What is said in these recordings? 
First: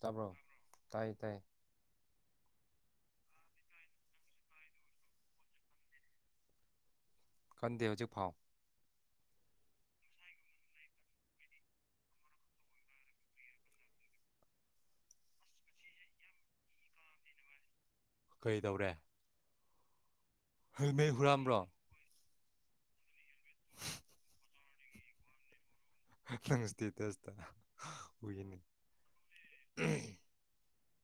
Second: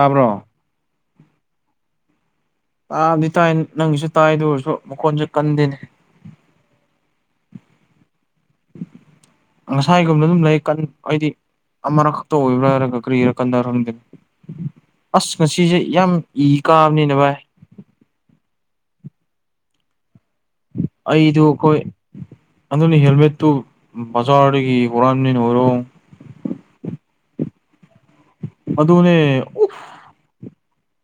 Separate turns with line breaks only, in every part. ꯇꯥꯕ꯭ꯔꯣ ꯇꯥꯏ ꯇꯥꯏꯌꯦ꯫
ꯑ ꯕꯤꯇꯥꯏ ꯅꯪꯒꯤꯁꯨ ꯇꯥꯏ ꯑꯗꯨ ꯑꯣꯏꯔꯁꯨ ꯃꯈꯣꯟꯁꯦ ꯀꯟꯗꯦꯅꯦ꯫
ꯀꯟꯗꯦ ꯍꯧꯖꯤꯛ ꯐꯥꯎ
ꯉꯁꯥꯏꯒꯨꯝꯕ ꯑꯗꯨꯝ ꯂꯩ ꯀꯟ ꯑꯩꯗꯤ ꯑꯃꯔꯛ ꯈꯛꯇꯥ ꯑꯣꯕ꯭ꯔ ꯍꯥꯏꯔꯒ ꯀꯔꯤꯒꯤꯔꯥ ꯀꯟꯗꯔꯡꯗꯦ꯫ ꯑꯁ ꯉꯁꯤꯁꯦ ꯌꯥꯝ ꯏ ꯀꯥꯕꯅꯤꯅꯥ ꯚꯥꯏ꯫
ꯀꯔꯤ ꯇꯧꯎꯔꯦ꯫
ꯑꯩꯗꯨ
ꯍꯨꯔꯥꯟꯕ꯭ꯔꯣ
ꯑꯩꯈꯣꯏ ꯑꯗꯨꯅꯤ ꯍꯦꯜꯃꯦꯠꯇꯨ ꯕꯖꯥꯔꯗꯒꯤ ꯍꯣꯔꯥꯟꯕꯅꯤꯅ ꯑꯣꯏꯔꯣ
ꯅꯪ ꯁꯇꯦꯇꯁ ꯇ
ꯑꯗꯨꯅꯦ ꯎꯐ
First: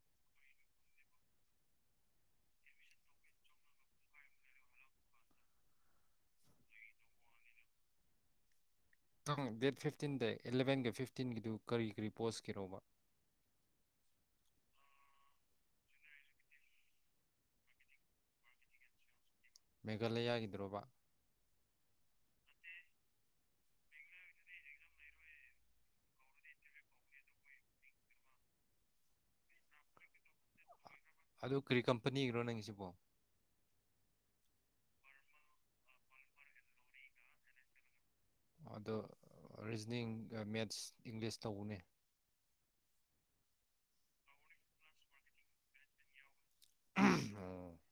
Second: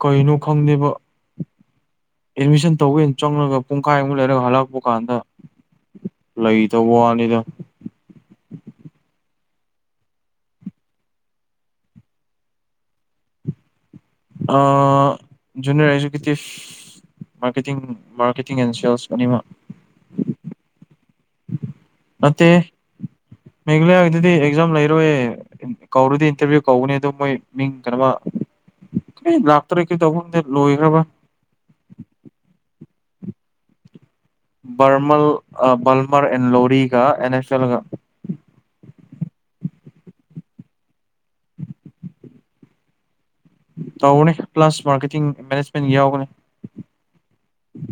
ꯀꯩꯅꯣ ꯈꯪꯗꯦꯕ ꯑꯦꯠꯃꯤꯁꯟ ꯇꯧꯒꯦꯅ ꯆꯪꯂꯒ ꯄꯨꯡꯈꯥꯏꯃꯨꯛ ꯂꯩꯔꯒ ꯍꯜꯂꯛꯄ ꯀꯥꯟꯗ ꯂꯩꯏ ꯇ ꯋꯥꯅꯤꯗ
ꯇꯪ ꯗꯦꯠ ꯐꯤꯐꯇꯤꯟꯗ ꯑꯦꯂꯚꯦꯟꯒ ꯐꯤꯐꯇꯤꯟꯒꯤꯗꯨ ꯀꯔꯤ ꯀꯔꯤ ꯄꯣꯁꯀꯤꯔꯣꯕ
ꯑꯥ junior executive. Marketing marketing and sales ꯑꯅꯤꯃꯛ
ꯃꯦꯘꯥꯂꯌꯥꯒꯤꯗꯨꯔꯣꯕ
ꯅꯠꯇꯦ ꯃꯦꯘꯥꯂꯌꯥꯒꯤꯗꯨꯗꯤ ꯑꯦꯛꯖꯥꯝ ꯂꯩꯔꯣꯏꯌꯦ ꯀꯧꯔꯗꯤ ꯏꯟꯇꯔꯚꯤꯌꯨ ꯀꯧꯒꯅꯤ ꯑꯗꯨ ꯃꯣꯏ ꯃꯤꯡ ꯀꯩꯅꯣꯃ ꯂꯥꯛꯇꯔꯦ ꯀꯩꯗꯧ ꯈꯪꯗꯦ ꯂꯣꯏꯈ꯭ꯔꯕ
ꯑꯗꯨ ꯀꯔꯤ ꯀꯝꯄꯅꯤꯒꯤꯅꯣ ꯅꯪꯁꯤꯕꯣ
ꯄꯔꯃꯜ ꯑ ꯄꯜꯃꯔ ꯑꯦꯟ ꯂꯣꯔꯤꯒ ꯑꯦꯟꯑꯦꯐꯁꯦꯜꯒ
ꯑꯗꯣ ꯔꯤꯖꯅꯤꯡ ꯒ ꯃꯦꯠꯁ ꯏꯪꯂꯤꯁ ꯇꯧꯋꯣꯅꯦ
ꯇꯧꯔꯅꯤ ꯄ꯭ꯂꯁ ꯃꯥꯔꯀꯦꯠꯇꯤꯡ ꯃꯦꯅꯦꯖꯃꯦꯟ ꯌꯥꯎꯒꯅꯤ
ꯑꯣ [inaudible]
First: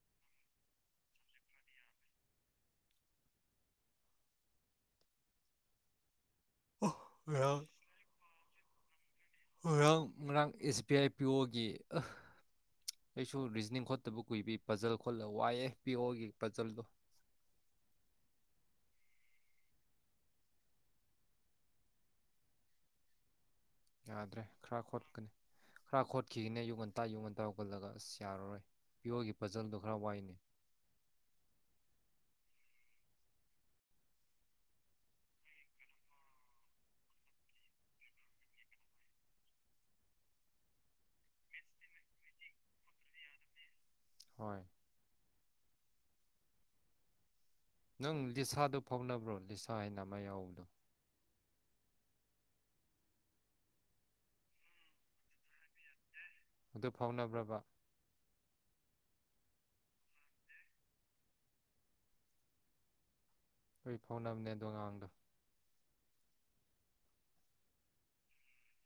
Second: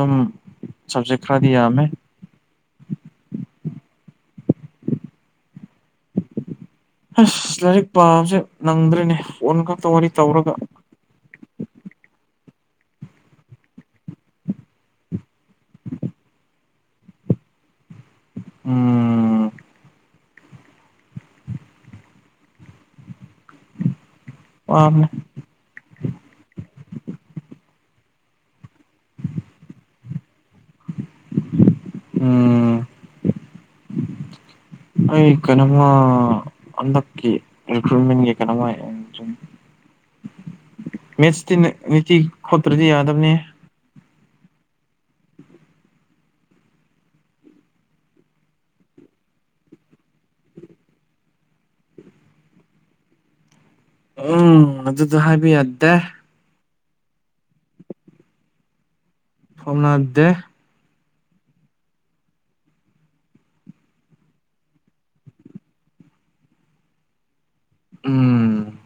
ꯎꯝ ꯁꯕꯖꯦꯛ ꯈꯔꯗꯤ ꯌꯥꯝꯃꯦ
ꯑꯣ
ꯑꯁ
ꯉꯔꯥꯡ
ꯂꯥꯏꯔꯤꯛ ꯄꯥꯕꯁꯦ ꯅꯪꯗ꯭ꯔꯦꯅꯦ ꯐꯣꯟ ꯈꯛꯇ
ꯔꯥꯡ
ꯋꯥꯔꯤ
ꯉꯔꯥꯡ
ꯇꯧꯔꯒ
ꯑꯦꯁ ꯕꯤ ꯑꯥꯏ ꯄꯤꯌꯣꯒꯤ ꯑꯩꯁꯨ ꯔꯤꯖꯅꯤꯡ ꯈꯣꯠꯇꯕ ꯀꯨꯏꯕꯤ ꯄꯖꯜ ꯈꯣꯠꯂꯒ ꯋꯥꯏꯌꯦ ꯄꯤ ꯑꯣꯒꯤ ꯄꯖꯜꯗꯣ
ꯎꯝ
ꯌꯥꯗ꯭ꯔꯦ ꯈꯔ
ꯋꯥꯕꯅꯦ
ꯈꯣꯠꯀꯅꯤ ꯈꯔ ꯈꯣꯠꯈꯤꯒꯅꯤ ꯑꯌꯨꯛ ꯉꯟꯇꯥ ꯑꯌꯨꯛ ꯉꯟꯇꯥ ꯍꯧꯒꯠꯂꯒ ꯑꯁ ꯌꯥꯔꯔꯣꯏ ꯄꯤꯌꯣꯒꯤ ꯄꯖꯜꯗꯣ ꯈꯔ ꯋꯥꯏꯅꯦ
ꯎꯝ
[inaudible]
ꯑꯩ ꯀꯩꯅꯣꯃ ꯍꯟꯗꯛꯀꯤ ꯔꯤꯀꯔ꯭ꯨꯏꯠꯃꯦꯟꯒꯤ ꯀꯩꯅꯃ
[inaudible]
ꯃꯦꯠꯁꯇꯤ ꯅꯨꯡꯇꯤ ꯈꯣꯠꯇ꯭ꯔꯗꯤ ꯌꯥꯗꯕꯅꯦ꯫
ꯍꯣꯏ꯫ ꯅꯪ ꯂꯤꯁꯥꯗꯣ ꯐꯥꯎꯅꯕ꯭ꯔꯣ ꯂꯤꯁꯥ ꯍꯥꯏꯅ ꯑꯃ ꯌꯥꯎꯕꯗꯣ꯫
ꯎꯝ ꯑꯗꯨꯗꯣ ꯍꯥꯏꯕ ꯌꯥꯗꯦ꯫
ꯑꯗꯨ ꯐꯥꯎꯅꯕ꯭ꯔꯕ꯫
ꯐꯥꯎꯅꯗꯦ꯫
ꯈꯣꯌꯗꯤ ꯐꯥꯎꯅꯕꯅꯦ ꯑꯗꯨ ꯑꯉꯥꯡꯗꯣ꯫
ꯎꯝ꯫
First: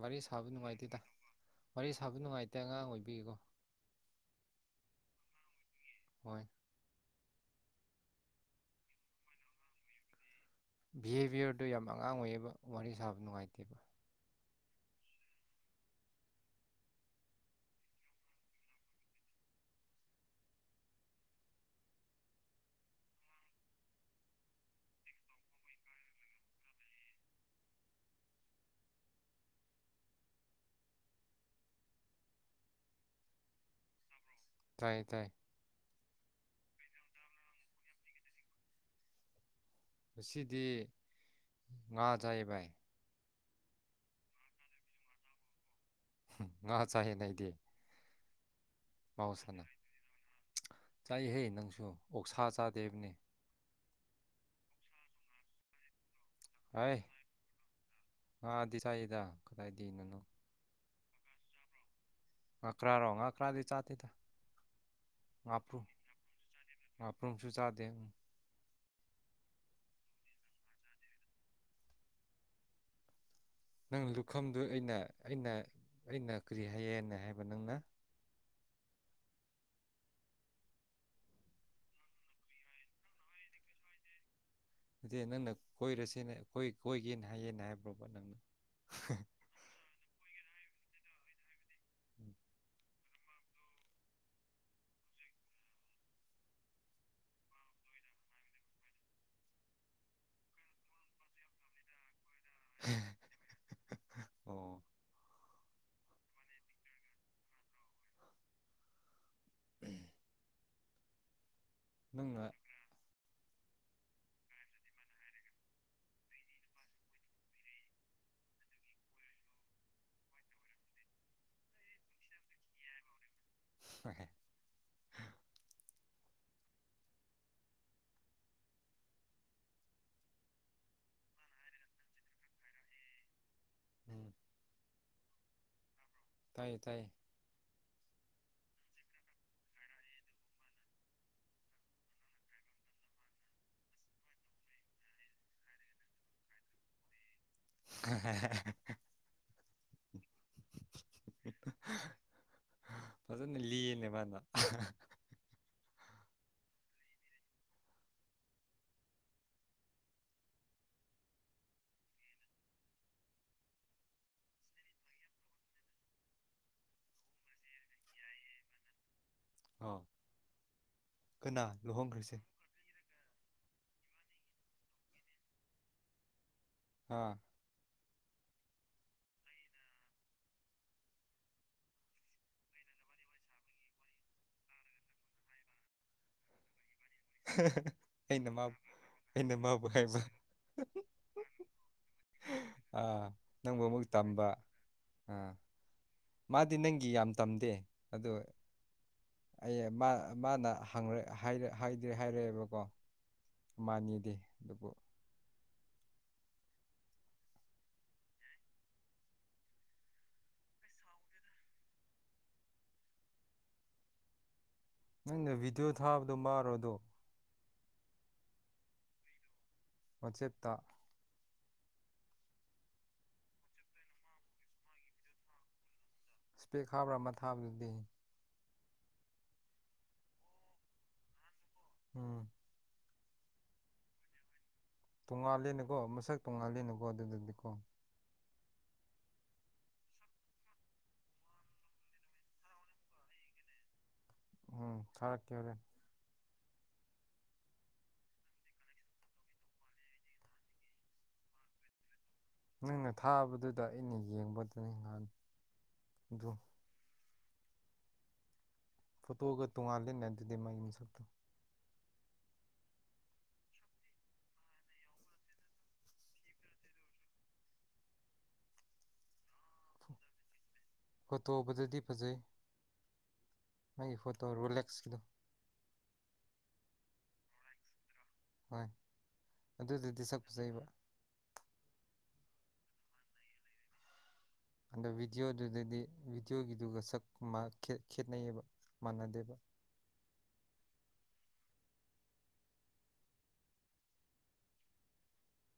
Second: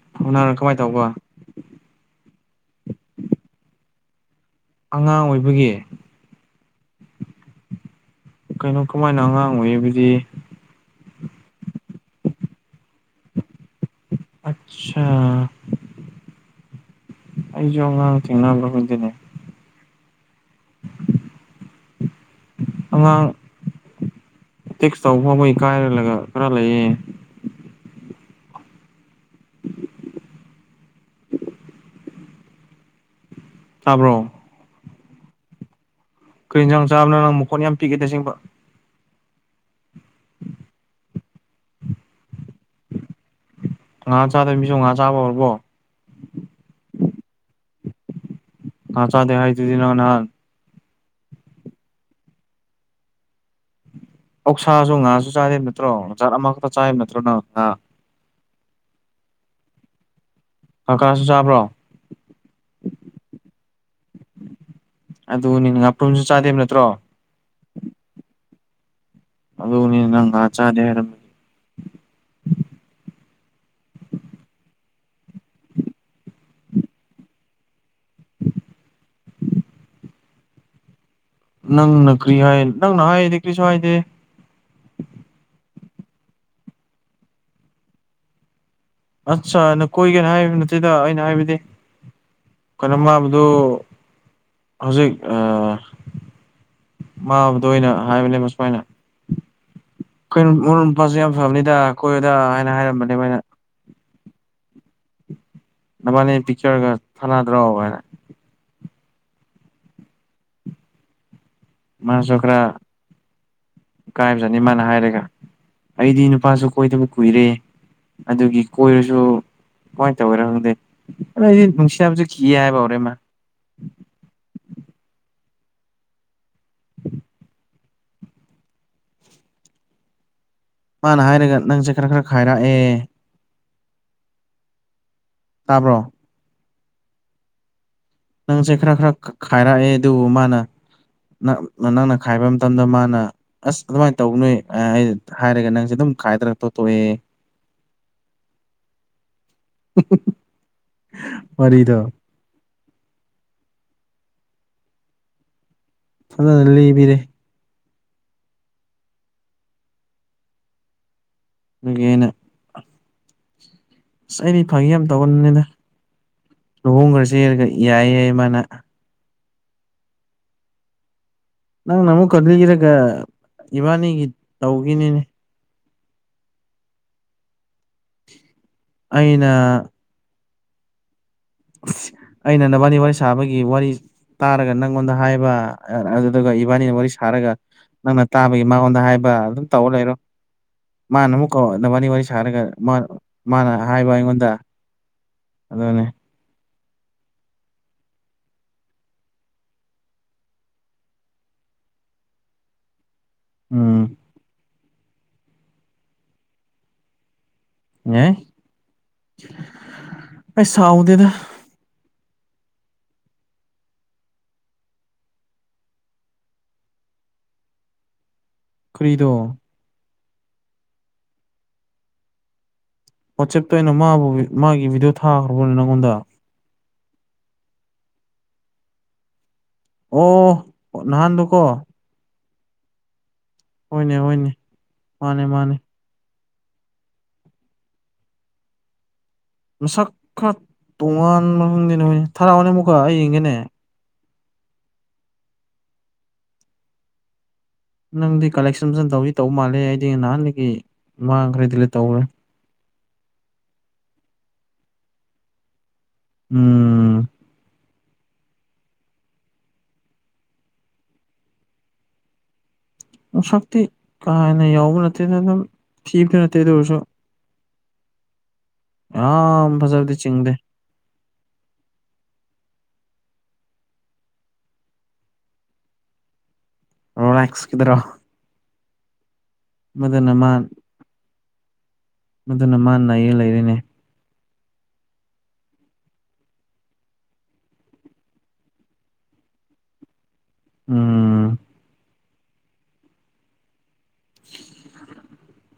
ꯋꯥꯔꯤ ꯁꯥꯕ
ꯐꯥꯎꯅꯔ ꯀꯃꯥꯏꯅ
ꯅꯨꯡꯉꯥꯏꯇꯦꯗ
ꯇꯧꯕ
ꯋꯥꯔꯤ ꯁꯥꯕ ꯅꯨꯡꯉꯥꯏꯇꯦ ꯑꯉꯥꯡ ꯑꯣꯏꯕꯩꯀꯣ꯫
ꯑꯉꯥꯡ ꯑꯣꯏꯕꯒꯤ꯫
ꯍꯣꯏ꯫
ꯀꯩꯅꯣ ꯀꯃꯥꯏꯅ ꯑꯉꯥꯡ ꯑꯣꯏꯕꯗꯤ
ꯕꯤꯍꯦꯕꯤꯌꯔꯗꯣ ꯌꯥꯝꯅ ꯑꯉꯥꯡ ꯑꯣꯏꯌꯦꯕ ꯋꯥꯔꯤ ꯁꯥꯕ ꯅꯨꯡꯉꯥꯏꯇꯦꯕ꯫
ꯑꯠꯁꯥ꯫ ꯑꯩꯖꯨ ꯑꯉꯥꯡ ꯊꯦꯡꯅꯕꯔ ꯈꯪꯗꯦꯅꯦ꯫
[inaudible]
ꯑꯉꯥꯡ ꯇꯦꯛꯁ ꯇꯧꯕ [unintelligible] ꯈꯔ ꯂꯩꯌꯦ ꯇꯥꯕ꯭ꯔꯣ꯫
ꯇꯥꯏꯌꯦ ꯇꯥꯏꯌꯦ꯫
ꯀꯩ ꯏꯟꯖꯥꯡ ꯆꯥꯕꯅꯣ ꯅꯪ ꯃꯈꯣꯟ ꯌꯥꯝ ꯄꯤꯛꯏꯗ ꯑꯁꯦꯡꯕ
ꯉꯁꯤꯗꯤ ꯉꯥ ꯆꯥꯏꯌꯦ ꯕꯥꯏ꯫
ꯉꯥ ꯆꯥꯗꯕ ꯃꯤꯁꯨ ꯉꯥ ꯆꯥꯕ ꯍꯧꯔꯕꯣ꯫
ꯉꯥ ꯆꯥꯏꯌꯦꯗ ꯑꯩꯗꯤ꯫
ꯉꯥ ꯆꯥꯗꯦ
ꯃꯍꯧꯁꯥꯅ
ꯍꯥꯏꯗꯨꯗꯤ ꯅꯪ ꯅꯍꯥꯟ꯫
ꯆꯥꯏꯍꯦ ꯅꯪꯁꯨ ꯑꯣꯛꯁꯥ ꯆꯥꯗꯦ ꯍꯥꯏꯕꯅꯤ꯫
ꯑꯣꯛꯁꯥꯁꯨ ꯉꯥꯁꯨ ꯆꯥꯗꯦ ꯍꯥꯏꯕ ꯅꯠꯇ꯭ꯔꯣ ꯉꯁꯥꯏ ꯑꯃꯈꯛꯇ ꯆꯥꯏ
ꯍꯩ
ꯍꯥꯏꯕ ꯅꯠꯇ꯭ꯔꯣ ꯉꯥ꯫
ꯉꯥꯗꯤ ꯆꯥꯏꯗ ꯀꯗꯥꯏꯗꯩꯩꯅꯣ ꯅꯪ꯫
ꯉꯀ꯭ꯔꯥꯁꯨ ꯆꯥꯕ꯭ꯔꯣ꯫
ꯉꯀꯔꯥ ꯔꯣ ꯉꯀꯔꯥꯗꯤ ꯆꯥꯗꯦꯗ
ꯑꯗꯨꯅꯤ
ꯉꯥꯄꯔꯨꯝ
ꯉꯥꯄ꯭ꯔꯨꯝꯁꯨ ꯆꯥꯗꯦꯕ ꯅꯠꯇ꯭ꯔꯣ
ꯑꯣꯛꯁꯨ ꯆꯥꯗꯦ ꯎꯝ꯫
ꯑꯗꯨꯅꯣ ꯅꯪ ꯆꯥꯗꯦ ꯍꯥꯏꯔ
ꯅꯪ ꯂꯨꯈꯝꯗꯨ ꯑꯩꯅ ꯑꯩꯅ ꯑꯩꯅ ꯀꯔꯤ ꯍꯥꯏꯌꯦꯅ ꯍꯥꯏꯕ ꯅꯪꯅ
ꯅꯪꯅ ꯀ꯭ꯔꯤ ꯍꯥꯏ ꯅꯪꯅ ꯍꯥꯏꯗꯤ ꯀ꯭ꯔꯤꯁꯨ ꯍꯥꯏꯗꯦ꯫
ꯑꯗꯨ ꯅꯪꯅ ꯀꯣꯏꯔꯁꯦꯅ ꯀꯣꯏꯒꯦꯅ ꯍꯥꯏꯌꯦꯅ ꯍꯥꯏꯕ꯭ꯔꯣꯕ ꯅꯪꯅ꯫
ꯑꯠꯆꯥ ꯅ ꯀꯣꯏꯒꯦꯅ ꯍꯥꯏꯕ ꯅꯠꯇꯦꯗ ꯑꯩꯅ ꯍꯥꯏꯕꯗꯤ
ꯎꯝ
ꯀꯩꯅꯣꯝ ꯃꯥꯕꯗꯨ ꯍꯧꯖꯤꯛ ꯃꯥꯕꯨꯗꯣ ꯑꯩꯅ ꯍꯥꯏꯕꯅꯦꯕ ꯁꯨꯃꯥꯏꯅ ꯀꯩ ꯃꯔꯨꯞ ꯃꯄꯥꯡꯖꯨ ꯌꯥꯝ ꯐꯕꯅꯗ ꯑꯩꯈꯣꯏꯗꯥ ꯍꯥꯏꯅ ꯍꯥꯏꯔꯝꯕꯅꯦ ꯑꯩꯅ
[unintelligible] ꯑꯣ꯫
ꯅꯕꯥꯅꯤ ꯄꯤꯛꯆꯔꯒ ꯊꯥꯅꯗ꯭ꯔꯣ ꯍꯥꯏꯅ
ꯎꯝ꯫
ꯃꯥꯁꯨ
ꯅꯪꯅ
ꯈꯔ ꯏꯀꯥꯏꯕꯖꯅꯤ ꯃꯥꯅ ꯍꯥꯏꯔꯒ ꯑꯩꯗꯤ ꯅꯨꯄꯥꯁꯨ ꯀꯣꯏꯗꯕ ꯀꯨꯏꯔꯦ ꯑꯗꯨꯒꯤ ꯀꯣꯏꯔꯁꯨ ꯀꯃꯥꯏꯅ ꯇꯧꯔ ꯈꯪꯗꯦ ꯑꯗꯨꯗꯩ ꯑꯩꯗꯤ ꯅꯨꯡꯁꯤꯕꯁꯨ ꯀꯤꯌꯦ ꯍꯥꯏꯕ ꯍꯧꯔꯦ ꯃꯥ
[unintelligible]
ꯃꯥꯅ ꯍꯥꯏꯔꯒ ꯅꯪꯁꯦ ꯈꯔ ꯈꯔ ꯈꯥꯏꯔꯛꯑꯦ
ꯎꯝ꯫
ꯇꯥꯕ꯭ꯔꯣ
ꯇꯥꯏꯌꯦ ꯇꯥꯏꯌꯦ
ꯅꯪꯁꯦ ꯈꯔ ꯈꯔ ꯈꯥꯏꯔꯛꯑꯦ ꯑꯗꯨꯕꯨ ꯃꯥꯅ ꯅ ꯅꯪꯅ ꯈꯥꯏꯕ ꯃꯇꯝꯗ ꯃꯥꯅ ꯑꯁ ꯑꯗꯨꯃꯥꯏꯅ ꯇꯧꯕ ꯅꯣꯏ ꯑꯩ ꯍꯥꯏꯔꯒ ꯅꯪꯁꯦ ꯑꯗꯨꯝ ꯈꯥꯏꯗ꯭ꯔꯒ ꯇꯣꯊꯣꯛꯑꯦ
[inaudible]
ꯋꯥꯔꯤꯗꯣ
ꯐꯖꯅ ꯂꯤꯌꯦꯅꯦ ꯃꯥꯅ
[unintelligible] [unintelligible] ꯑꯩꯅ ꯑꯁ ꯑꯩꯗꯤ ꯐꯪꯉꯦ ꯌꯥꯝ ꯇꯧꯒꯟꯅꯤꯅ ꯂꯨꯍꯣꯡꯈ꯭ꯔ ꯆꯦꯔꯒ ꯌꯥꯏꯌꯦ ꯃꯥꯅ
ꯑ
ꯅꯪꯅ ꯑꯃꯨꯛꯀ ꯂꯤꯔꯒ ꯏꯕꯥꯅꯤꯒꯤ ꯇꯧꯈꯤꯅꯤꯅꯦ
ꯍꯥꯥ
ꯑꯏꯩꯅ ꯑꯩꯅ ꯅ ꯋꯥꯔꯤꯅꯤ ꯋꯥꯔꯤ ꯁꯥꯕꯒꯤ ꯋꯥꯔꯤ ꯇꯥꯔꯒ ꯅꯪꯉꯣꯟꯗ ꯍꯥꯏꯕ ꯑꯗꯨꯗꯨꯒ ꯏꯕꯥꯅꯤꯅ ꯋꯥꯔꯤ ꯊꯥꯔꯒ ꯅꯪꯅ
ꯑꯩꯅ ꯃꯥ
ꯇꯥꯕꯒꯤ ꯃꯉꯣꯟꯗ ꯍꯥꯏꯕ
ꯑꯩꯅ
ꯑꯗꯨꯝ
ꯃꯥꯕꯨ
ꯇꯧꯔ ꯂꯩꯔꯣ
ꯍꯥꯏꯕ
ꯃꯥꯅ ꯑꯃꯨꯛ ꯀꯅ ꯋꯥꯔꯤ ꯋꯥꯔꯤ ꯁꯥꯔꯒ
ꯑꯥ
ꯃꯥꯅ
ꯅꯪꯕꯨ ꯑꯃꯨꯛ
ꯍꯥꯏꯕ
ꯇꯝꯕ
ꯑꯩꯉꯣꯟꯗ
ꯑꯥ
ꯑꯗꯅꯦ
ꯃꯥꯗꯤ ꯅꯪꯒꯤ ꯌꯥꯝ ꯇꯝꯗꯦ ꯑꯗꯣ ꯑꯩ ꯃꯥ ꯃꯥꯅ ꯍꯥꯏꯗ꯭ꯔꯦ ꯍꯥꯏꯔꯛꯑꯦꯕꯀꯣ
ꯎꯝ
ꯃꯥꯅꯤꯗꯦ ꯑꯗꯨꯕꯨ
ꯑꯦ ꯄꯩꯁꯥꯥꯎꯗꯗ
ꯅꯪꯅ ꯚꯤꯗꯤꯑꯣ ꯊꯥꯕꯗꯣ ꯃꯥꯔꯣꯗꯣ
ꯀꯔꯤꯗꯣ
ꯋꯥꯆꯦꯞꯇ
ꯋꯥꯆꯦꯞꯇ ꯑꯣꯏꯅ ꯃꯥꯕꯨ ꯃꯥꯒꯤ ꯚꯤꯗꯤꯑꯣ ꯊꯥꯈ꯭ꯔꯕꯅꯦ ꯅꯪꯉꯣꯟꯗ
ꯏꯁ꯭ꯄꯦꯛ ꯍꯥꯕ꯭ꯔꯥ ꯑꯃ ꯊꯥꯕꯗꯨꯗꯤ
ꯑꯣ ꯅꯍꯥꯟꯗꯨꯀꯣ
ꯎꯝ
ꯍꯣꯏꯅꯦ ꯍꯅꯦ
ꯇꯣꯡꯉꯥꯜꯂꯦꯅꯦꯀꯣ ꯃꯁꯛ ꯇꯣꯉꯥꯜꯂꯦꯅꯦꯀꯣ ꯑꯗꯨꯗꯗꯤꯀꯣ
ꯃꯁꯛ ꯈꯔ ꯇꯣꯉꯥꯟꯕ꯭ꯔꯥ ꯈꯪꯗꯦꯅꯦ ꯍꯣꯏꯅꯦ ꯊꯔꯥꯛꯑꯣꯅꯦ ꯑꯃꯨꯛꯀ ꯑꯩ ꯌꯦꯡꯒꯦꯅꯦ
ꯎꯝ ꯊꯥꯔꯛ ꯀꯦ ꯍꯣꯔꯦꯟ
ꯅꯪꯗꯤ ꯀꯂꯦꯛꯁꯟ ꯐꯖꯅ ꯇꯧꯗꯤ ꯇꯧꯕ ꯃꯥꯜꯂꯦ ꯑꯩꯗꯤ ꯅꯍꯥꯟꯗꯒꯤ ꯃꯥꯡ ꯈ꯭ꯔꯦ ꯗꯤꯂꯦꯠ ꯇꯧꯒ꯭ꯔꯦ
ꯅꯪꯅ ꯊꯥꯕꯗꯨꯗ ꯑꯩꯅ ꯌꯦꯡꯕꯗꯨꯅꯤ ꯉꯍꯥꯟ ꯗꯨ
ꯎꯝ
ꯐꯣꯇꯣꯒ ꯇꯣꯉꯥꯜꯂꯦꯟꯅꯦ ꯑꯗꯨꯗꯤ ꯃꯥꯏ ꯃꯁꯛꯇꯣ
ꯃꯁꯛꯇꯤ ꯀꯥ ꯍꯦꯟꯅ ꯌꯥꯎꯕ ꯅꯠꯇꯦꯗ ꯑꯗꯨꯝ ꯊꯤꯕꯗꯨ ꯅꯠꯇꯦ ꯑꯗꯨ ꯑꯣꯏꯔꯁꯨ ꯌꯥꯝ ꯐꯖꯕꯗꯤ ꯆꯤꯡꯗꯦ
ꯐꯣꯇꯣ ꯐꯖꯗꯤ ꯐꯖꯩ ꯃꯥꯒꯤ ꯐꯣꯇꯣ ꯔꯣꯂꯦꯛꯁꯀꯤꯗꯣ
ꯔꯣꯂꯦꯛꯁ ꯀꯤꯗꯨꯔꯣ
ꯍꯣꯏ ꯑꯗꯨꯗꯨꯗꯤ ꯁꯛ
ꯃꯥ
ꯐꯖꯩꯌꯦꯕ
ꯃꯗꯨꯅ ꯃꯥ ꯅꯩꯔ ꯂꯩꯔꯦꯅꯦ
ꯑꯗꯨ ꯚꯤꯗꯤꯑꯣꯗꯨꯗꯗꯤ ꯚꯤꯗꯤꯑꯣꯒꯤꯗꯨꯒ ꯁꯛ ꯃꯥꯟ ꯈꯦꯠ ꯈꯦꯠꯅꯩꯌꯦꯕ ꯃꯥꯟꯅꯗꯦꯕ
ꯎꯝ
[inaudible]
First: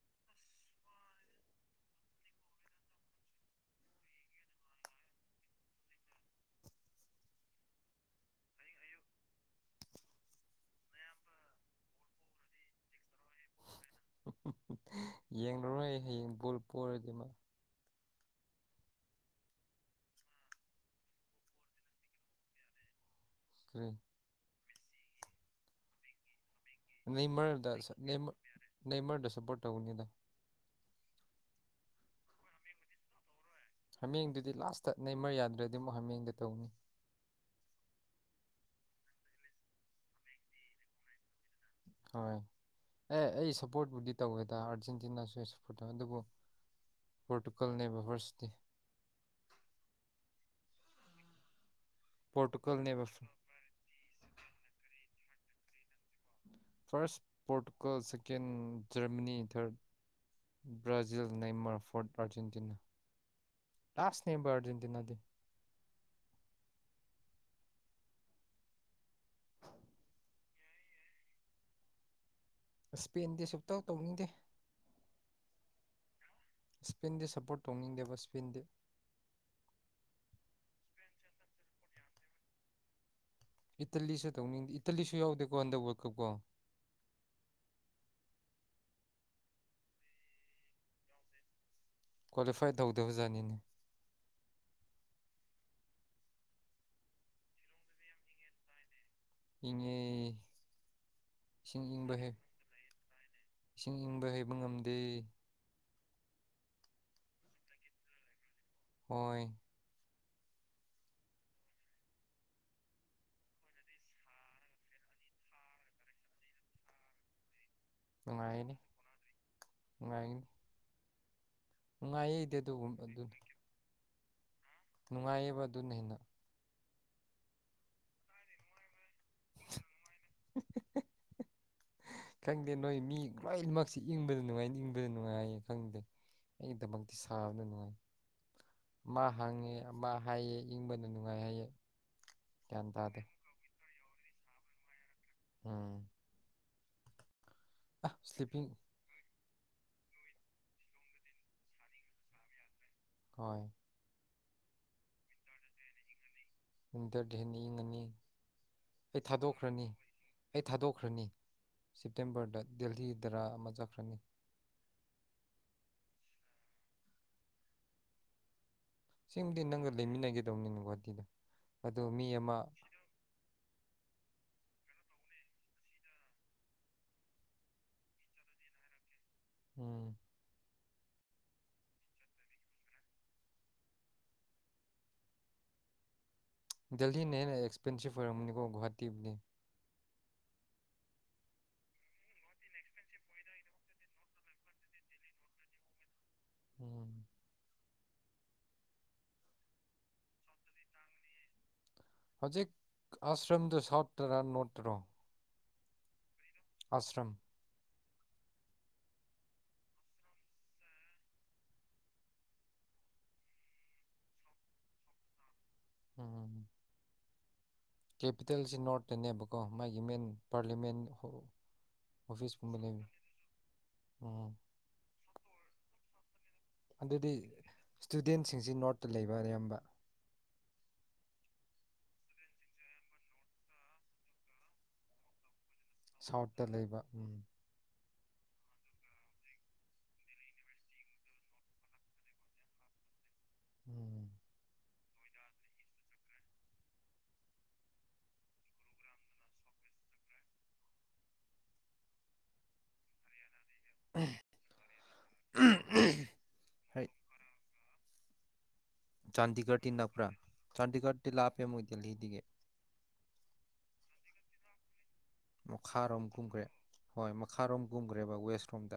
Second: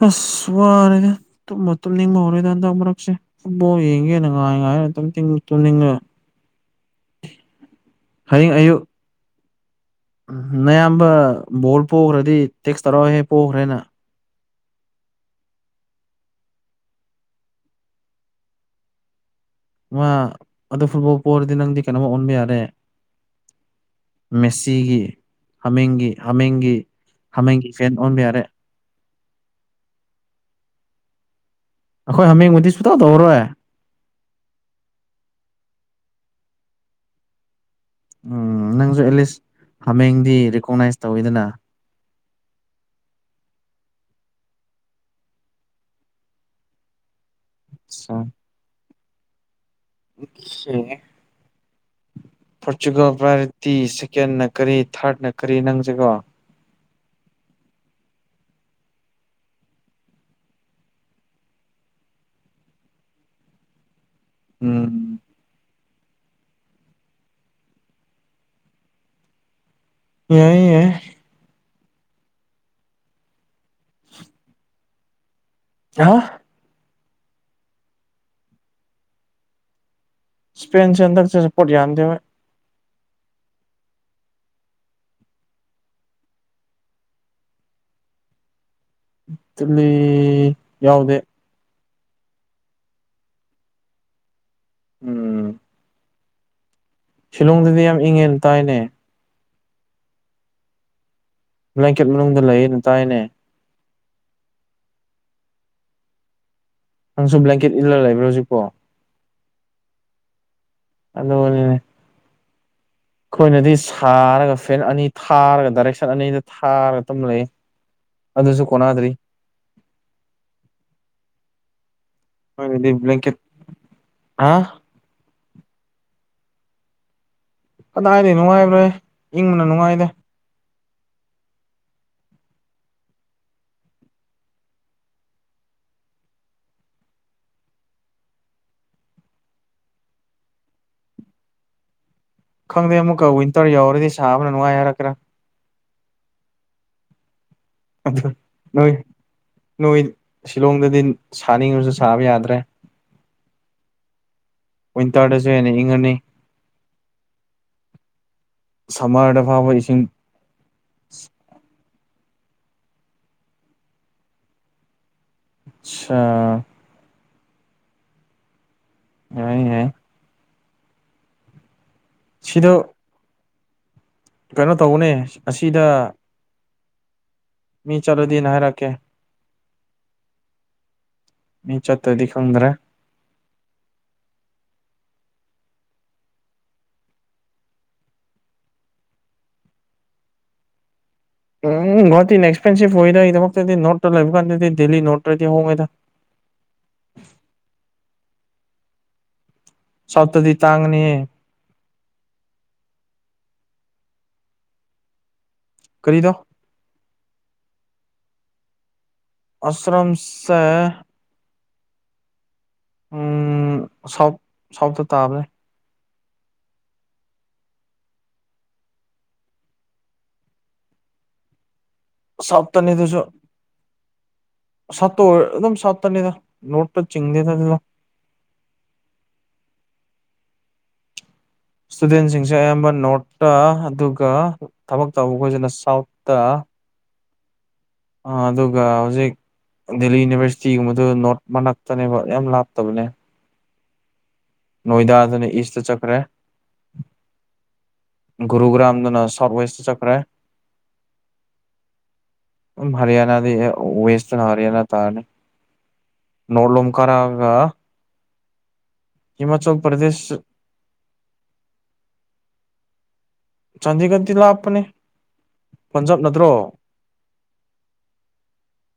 ꯏꯁ ꯋꯥꯔꯦꯍꯦ ꯇꯨꯝꯕꯨ ꯇꯨꯝꯅꯤꯡꯕ ꯍꯧꯔꯦꯗ ꯍꯟꯗꯛꯃꯔꯛꯁꯦ ꯐꯠꯕꯣꯜ ꯌꯦꯡꯒꯦꯅ ꯉꯥꯏ ꯉꯥꯏꯔ ꯑꯗꯨꯝ ꯊꯤꯡ ꯇꯨꯝꯅꯤꯡꯉꯦ ꯍꯌꯦꯡ ꯑꯌꯨꯛ ꯎꯝ ꯅꯌꯥꯝꯕ ꯕꯣꯜ ꯄꯣꯈ꯭ꯔꯗꯤ ꯇꯦꯛꯁ ꯊꯔꯥꯛꯑꯣꯍꯦ ꯄꯣꯈ꯭ꯔꯦꯅ
[unintelligible] ꯌꯦꯡꯂꯔꯣꯏ ꯍꯌꯦꯡ ꯕꯣꯜ ꯄꯣꯔꯗꯤ ꯃꯥ
ꯃꯥ ꯑꯗꯨ ꯐꯨꯠꯕꯣꯜ ꯄꯣꯔꯗꯤ ꯅꯪꯗꯤ ꯀꯩꯅꯣꯝꯃ ꯑꯣꯟꯕ ꯌꯥꯔꯦ
ꯀꯩ
ꯃꯦꯁꯤꯒꯤ ꯍꯥꯃꯦꯡꯒꯤ ꯍꯥꯃꯦꯡ__
ꯅꯩꯃꯔꯗ ꯁ ꯅꯦꯃ ꯅꯦꯃꯔꯗ ꯁꯄꯣꯔꯠ ꯇꯧꯒꯅꯤꯗ
ꯑꯩꯈꯣꯏ ꯍꯥꯃꯦꯡꯕꯨꯗꯤ ꯁꯨꯇꯧ ꯇꯧꯔꯔꯣꯏ
ꯍꯥꯃꯦꯡꯗꯨꯗꯤ ꯂꯥꯁꯇ ꯅꯦꯃꯔ ꯌꯥꯗ꯭ꯔꯗꯤ ꯑꯃꯨꯛ ꯍꯥꯃꯦꯡꯗ ꯇꯧꯅꯤ
ꯎꯝ ꯅꯪꯁꯨ ꯑꯦꯠꯂꯤꯁ ꯍꯥꯃꯦꯡꯗꯤ ꯔꯤꯀꯣꯛꯅꯥꯏꯁ ꯇꯧꯋꯦꯗꯅ
ꯍꯣꯏ ꯑꯦ ꯑꯩ ꯁꯞꯄꯣꯔꯠꯄꯨꯗꯤ ꯇꯧꯋꯦꯗ ꯑꯥꯔꯖꯦꯟꯇꯤꯅꯥꯁꯨ ꯑꯩ ꯁꯞꯄꯣꯔꯠ ꯇꯧꯋꯦ ꯑꯗꯨꯕꯨ ꯄꯣꯔꯇꯨꯒꯜꯅꯦꯕ ꯚꯔꯁꯇꯤ
[unintelligible] ꯁꯦꯡꯉꯦ
ꯄꯣꯔꯇꯨꯒꯜꯅꯦꯕ
ꯄꯣꯔꯆꯨꯒꯜ ꯄꯥꯏꯔꯗꯤ ꯁꯦꯀꯦꯟꯅ ꯀꯔꯤ ꯊ꯭ꯔꯠꯅ ꯀꯔꯤ ꯅꯪꯁꯦꯀꯣ
ꯐꯥꯔꯁ ꯄꯣꯔꯇꯨꯒꯜ ꯁꯦꯀꯦꯟ ꯖꯔꯃꯅꯤ ꯊ꯭ꯔꯠ ꯕꯥꯖꯤꯜ ꯅꯦꯝꯃꯔ ꯐꯣꯔꯠ ꯑꯔꯖꯦꯟꯇꯤꯅꯥ ꯂꯥꯁ ꯅꯦꯕ
ꯎꯝ
ꯑꯔꯖꯦꯟꯇꯤꯅꯥꯗꯤ
ꯌꯥꯏꯌꯦ ꯌꯥꯏꯌꯦ
ꯁ꯭ꯄꯦꯟꯗꯤ ꯁꯨꯛꯇꯧ ꯇꯧꯅꯤꯡꯗꯦ
[unintelligible]
ꯁ꯭ꯄꯦꯟꯗꯤ ꯁꯞꯄꯣꯔꯠ ꯇꯧꯅꯤꯡꯗꯦꯕ ꯁ꯭ꯄꯦꯟꯗꯤ
ꯁ꯭ꯄꯦꯟꯁꯦ ꯍꯟꯗꯛꯁꯦ ꯔꯤꯄꯣꯔꯠ ꯌꯥꯝꯗꯦ ꯍꯣꯏ
ꯏꯠꯇꯂꯤꯁꯨ ꯇꯧꯅꯤꯡꯗꯦ ꯏꯠꯇꯂꯤꯁꯨ ꯌꯥꯎꯗꯦꯀꯣ ꯍꯟꯗꯛ ꯋꯥꯔꯜ ꯀꯞꯀꯣ
ꯏꯇꯂꯤ ꯌꯥꯎꯗꯦ
ꯀ꯭ꯋꯥꯂꯤꯐꯥꯏ ꯇꯧꯗꯕ ꯖꯥꯅꯤꯅꯦ
ꯎꯝ ꯁꯤꯂꯣꯡꯗꯗꯤ ꯌꯥꯝ ꯏꯪꯉꯦꯅ ꯇꯥꯏꯌꯦꯅꯦ
ꯏꯪꯉꯦ ꯏꯁꯤꯡ
ꯕ꯭ꯂꯦꯡꯀꯦꯠ
ꯏꯪꯕ ꯍꯦꯛ
ꯃꯅꯨꯡꯗ ꯂꯩꯌꯦꯅ ꯇꯥꯏꯅꯦ
[unintelligible] ꯏꯁꯤꯡ ꯏꯪꯕ ꯍꯩꯕ ꯉꯝꯗꯦ
ꯅꯪꯁꯨ ꯕ꯭ꯂꯦꯡꯀꯦꯠ ꯏꯜꯂꯒ ꯂꯩꯕ꯭ꯔ ꯍꯧꯖꯤꯛꯄꯣ
ꯍꯣꯏ
ꯑꯗꯣꯅꯤꯅꯦ ꯑꯩꯈꯣꯏꯅꯗꯤ ꯁꯥꯔꯒ ꯐꯦꯟ ꯑꯅꯤ ꯊꯥꯔꯒ ꯗꯥꯏꯔꯦꯛꯁꯟ ꯑꯅꯤꯗ ꯊꯥꯔꯒ ꯑꯗꯨꯝ ꯂꯩ ꯑꯗꯨꯁꯨ
ꯅꯨꯡꯉꯥꯏꯒꯅꯤ
ꯀꯣꯟꯅꯗ꯭ꯔꯤ
ꯅꯨꯡꯉꯥꯏꯒꯅꯤ [unintelligible] ꯑꯗꯨ
ꯍꯣꯏꯗꯤ꯭ꯂꯀꯦꯠ ꯍꯥ
ꯅꯨꯡꯉꯥꯏꯌꯦꯕ ꯑꯗꯨꯅ ꯍꯦꯟꯅ
ꯀꯗꯥꯏꯗꯤ ꯅꯨꯡꯉꯥꯏꯕ꯭ꯔꯦ ꯏꯪꯕꯅ ꯅꯨꯡꯉꯥꯏꯗꯦ
[unintelligible] ꯈꯪꯗꯦ ꯅꯣꯏ ꯃꯤ ꯂ ꯂꯣꯏꯅꯃꯛꯁꯤ ꯏꯪꯕꯗ ꯅꯨꯡꯉꯥꯏ ꯏꯪꯕꯗ ꯅꯨꯡꯉꯥꯏꯌꯦ ꯈꯪꯗꯦ ꯑꯩꯒꯤꯗꯃꯛꯇꯤ ꯁꯥꯕꯅ ꯅꯨꯡꯉꯥꯏ ꯃꯥ ꯍꯪꯉꯦ ꯃꯥ ꯍꯥꯏꯌꯦ ꯏꯪꯕꯅ ꯅꯨꯡꯉꯥꯏ ꯍꯥꯏꯌꯦ ꯒ꯭ꯌꯥꯟ
ꯈꯪꯗꯦ
ꯇꯥꯗꯦ
ꯑꯃꯨꯛꯀ ꯋꯤꯟꯇꯔ ꯌꯥꯎꯔꯗꯤ ꯁꯥꯕꯅ ꯅꯨꯡꯉꯥꯏ ꯍꯥꯏꯔꯛꯀ꯭ꯔꯥ
ꯎꯝ ꯑ
ꯑꯗꯨ
ꯁ꯭ꯂꯤꯞꯄꯤꯡ
ꯅꯣꯏ ꯅꯣꯏ ꯁꯤꯂꯣꯡꯗꯗꯤ ꯁꯥꯅꯤꯡꯉꯁꯨ ꯁꯥꯕ ꯌꯥꯗ꯭ꯔꯦ
ꯍꯣꯏ
ꯋꯤꯟꯇꯔꯗꯁꯨ ꯍꯦꯟꯅ ꯏꯪꯉꯅꯤ
ꯋꯤꯟꯇꯔꯗꯦ ꯍꯦꯟꯅ ꯏꯪꯉꯅꯤ ꯑꯩ
ꯁꯝꯃꯔꯗ ꯐꯥꯎꯕ
ꯊꯥꯗꯣꯛꯈ꯭ꯔꯅꯤ
ꯏꯁꯤꯡ
ꯑꯩ ꯊꯥꯗꯣꯛꯈ꯭ꯔꯅꯤ ꯁꯦꯞꯇꯦꯝꯕꯔꯗ ꯗꯦꯍꯤꯗꯔ ꯑꯃ ꯆꯠꯈ꯭ꯔꯅꯤ
[unintelligible]
ꯁꯤꯕꯨꯗꯤ
ꯌꯥꯏ ꯌꯥꯏ
ꯅꯪꯒ ꯂꯩꯃꯤꯟꯅꯒꯗꯧꯅꯤꯅ ꯒꯨꯍꯥꯇꯤꯗ ꯑꯗꯣ ꯃꯤ ꯑꯃ
ꯁꯤꯗ ꯀꯩꯅꯣ ꯇꯧꯕꯅꯦ ꯑꯁꯤꯗ ꯃꯤ ꯆꯠꯂꯨꯗꯤꯅꯦ ꯍꯥꯏꯔꯛꯀꯦ
ꯎꯝ
ꯃꯤꯆꯠꯇꯗꯤꯛꯪꯗ꯭ꯔ
ꯗꯦꯜꯜꯂꯤꯅ ꯍꯦꯟꯅ ꯑꯦꯛꯁꯄꯦꯟꯁꯤꯞ ꯑꯣꯏꯔꯝꯅꯤꯀꯣ ꯒꯨꯍꯥꯇꯤꯕꯨꯗꯤ
ꯎꯝ ꯍꯇꯤꯅ ꯑꯦꯛꯁꯄꯦꯟꯁꯤꯚ ꯑꯣꯏꯗ ꯑꯩꯗꯃꯛꯇꯗꯤ ꯅꯣꯠꯇ ꯂꯩꯕ ꯀꯥꯟꯗꯗꯤ ꯗꯦꯜꯂꯤ ꯅꯣꯔꯠꯇ꯭ꯔꯗꯤ ꯍꯣꯡꯉꯦꯗ
ꯎꯝ
ꯁꯞꯇꯗꯤ ꯇꯒꯅꯤ
ꯍꯧꯖꯤꯛ ꯑꯁ꯭ꯔꯝꯗꯨ ꯁꯥꯎꯠꯇꯔꯥ ꯅꯣꯔꯠꯇꯔꯣ
ꯀꯔꯤꯗꯣ
ꯑꯁ꯭ꯔꯝ
ꯑꯁ꯭ꯔꯝꯁꯦ ꯁꯥꯎꯠ ꯁꯥꯎꯠꯇ ꯇꯥꯕꯅꯦ
ꯎꯝ ꯀꯦꯄꯤꯇꯦꯜꯁꯤ ꯅꯣꯔꯠꯇꯅꯦꯕꯀꯣ ꯃꯥꯒꯤ ꯃꯦꯟ ꯄꯥꯔꯂꯤꯌꯥꯃꯦꯟ ꯑꯣꯐꯤꯁ ꯀꯨꯝ
ꯁꯥꯎꯠꯇꯅꯤ
ꯂꯩ ꯑꯣꯝ
ꯁꯠꯇ ꯑꯗꯨꯝ ꯁꯠꯇꯅꯤꯗ ꯅꯣꯠꯇ ꯆꯤꯡꯗꯦꯗ ꯑꯗꯨꯗ
ꯁ꯭ꯇꯨꯗꯦꯟꯁꯤꯡꯁꯤ ꯅꯣꯔꯠꯇ ꯂꯩꯕ ꯑꯌꯥꯝꯕ
ꯏꯁꯇꯨꯗꯦꯟꯁꯤꯡꯁꯦ ꯑꯌꯥꯝꯕ ꯅꯣꯠꯇ ꯑꯗꯨꯒ ꯊꯕꯛ ꯇꯧꯕ ꯈꯣꯏꯁꯤꯅ
ꯁꯥꯎꯠꯇ ꯂꯩꯕ ꯎꯝ
ꯑ ꯑꯗꯨꯒ ꯍꯧꯖꯤꯛ ꯗꯦꯜꯂꯤ ꯌꯨꯅꯤꯚꯔꯁꯤꯇꯤꯒꯨꯝꯕꯗꯨ ꯅꯣꯔꯠ ꯃꯅꯥꯛꯇꯅꯦꯕ ꯌꯥꯝ ꯂꯥꯞꯇꯕꯅꯦ
[unintelligible]
ꯅꯣꯏꯗꯥꯗꯅ ꯏꯁꯇ ꯆꯠꯈ꯭ꯔꯦ ꯒꯨꯔꯨ ꯒ꯭ꯔꯥꯝꯗꯨꯅ ꯁꯥꯎꯠ ꯋꯦꯁꯇ ꯆꯠꯈ꯭ꯔꯦ ꯍꯔꯌꯥꯅꯥ ꯋꯁꯇꯔꯟ ꯍꯔꯌꯥꯅꯥ ꯇꯥꯔꯅꯦ ꯅꯣꯠꯂꯣ
ꯍꯣꯏ
ꯀꯔꯒ
ꯆꯥꯟꯗꯤꯒꯔꯇꯤ ꯅꯛꯄ꯭ꯔꯥ
ꯄ꯭ꯔꯗꯦꯁ
ꯆꯥꯟꯗꯤꯒꯔꯇꯤ ꯂꯥꯞꯄꯦ ꯃꯨꯣꯏ ꯗꯦꯜꯂꯤꯗꯒꯤ
ꯆꯥꯟꯗꯤꯒꯔꯗꯤꯤ ꯂꯥꯞꯄꯅꯦ ꯄꯟꯖꯞ
ꯃꯈꯥꯔꯣꯝ
ꯅꯠꯇ꯭ꯔꯣ
ꯀꯨꯝꯈ꯭ꯔꯦ ꯍꯣꯏ ꯃꯈꯥꯔꯣꯝ ꯀꯨꯝꯈ꯭ꯔꯦꯕ ꯋꯦꯁ ꯔꯣꯝꯗ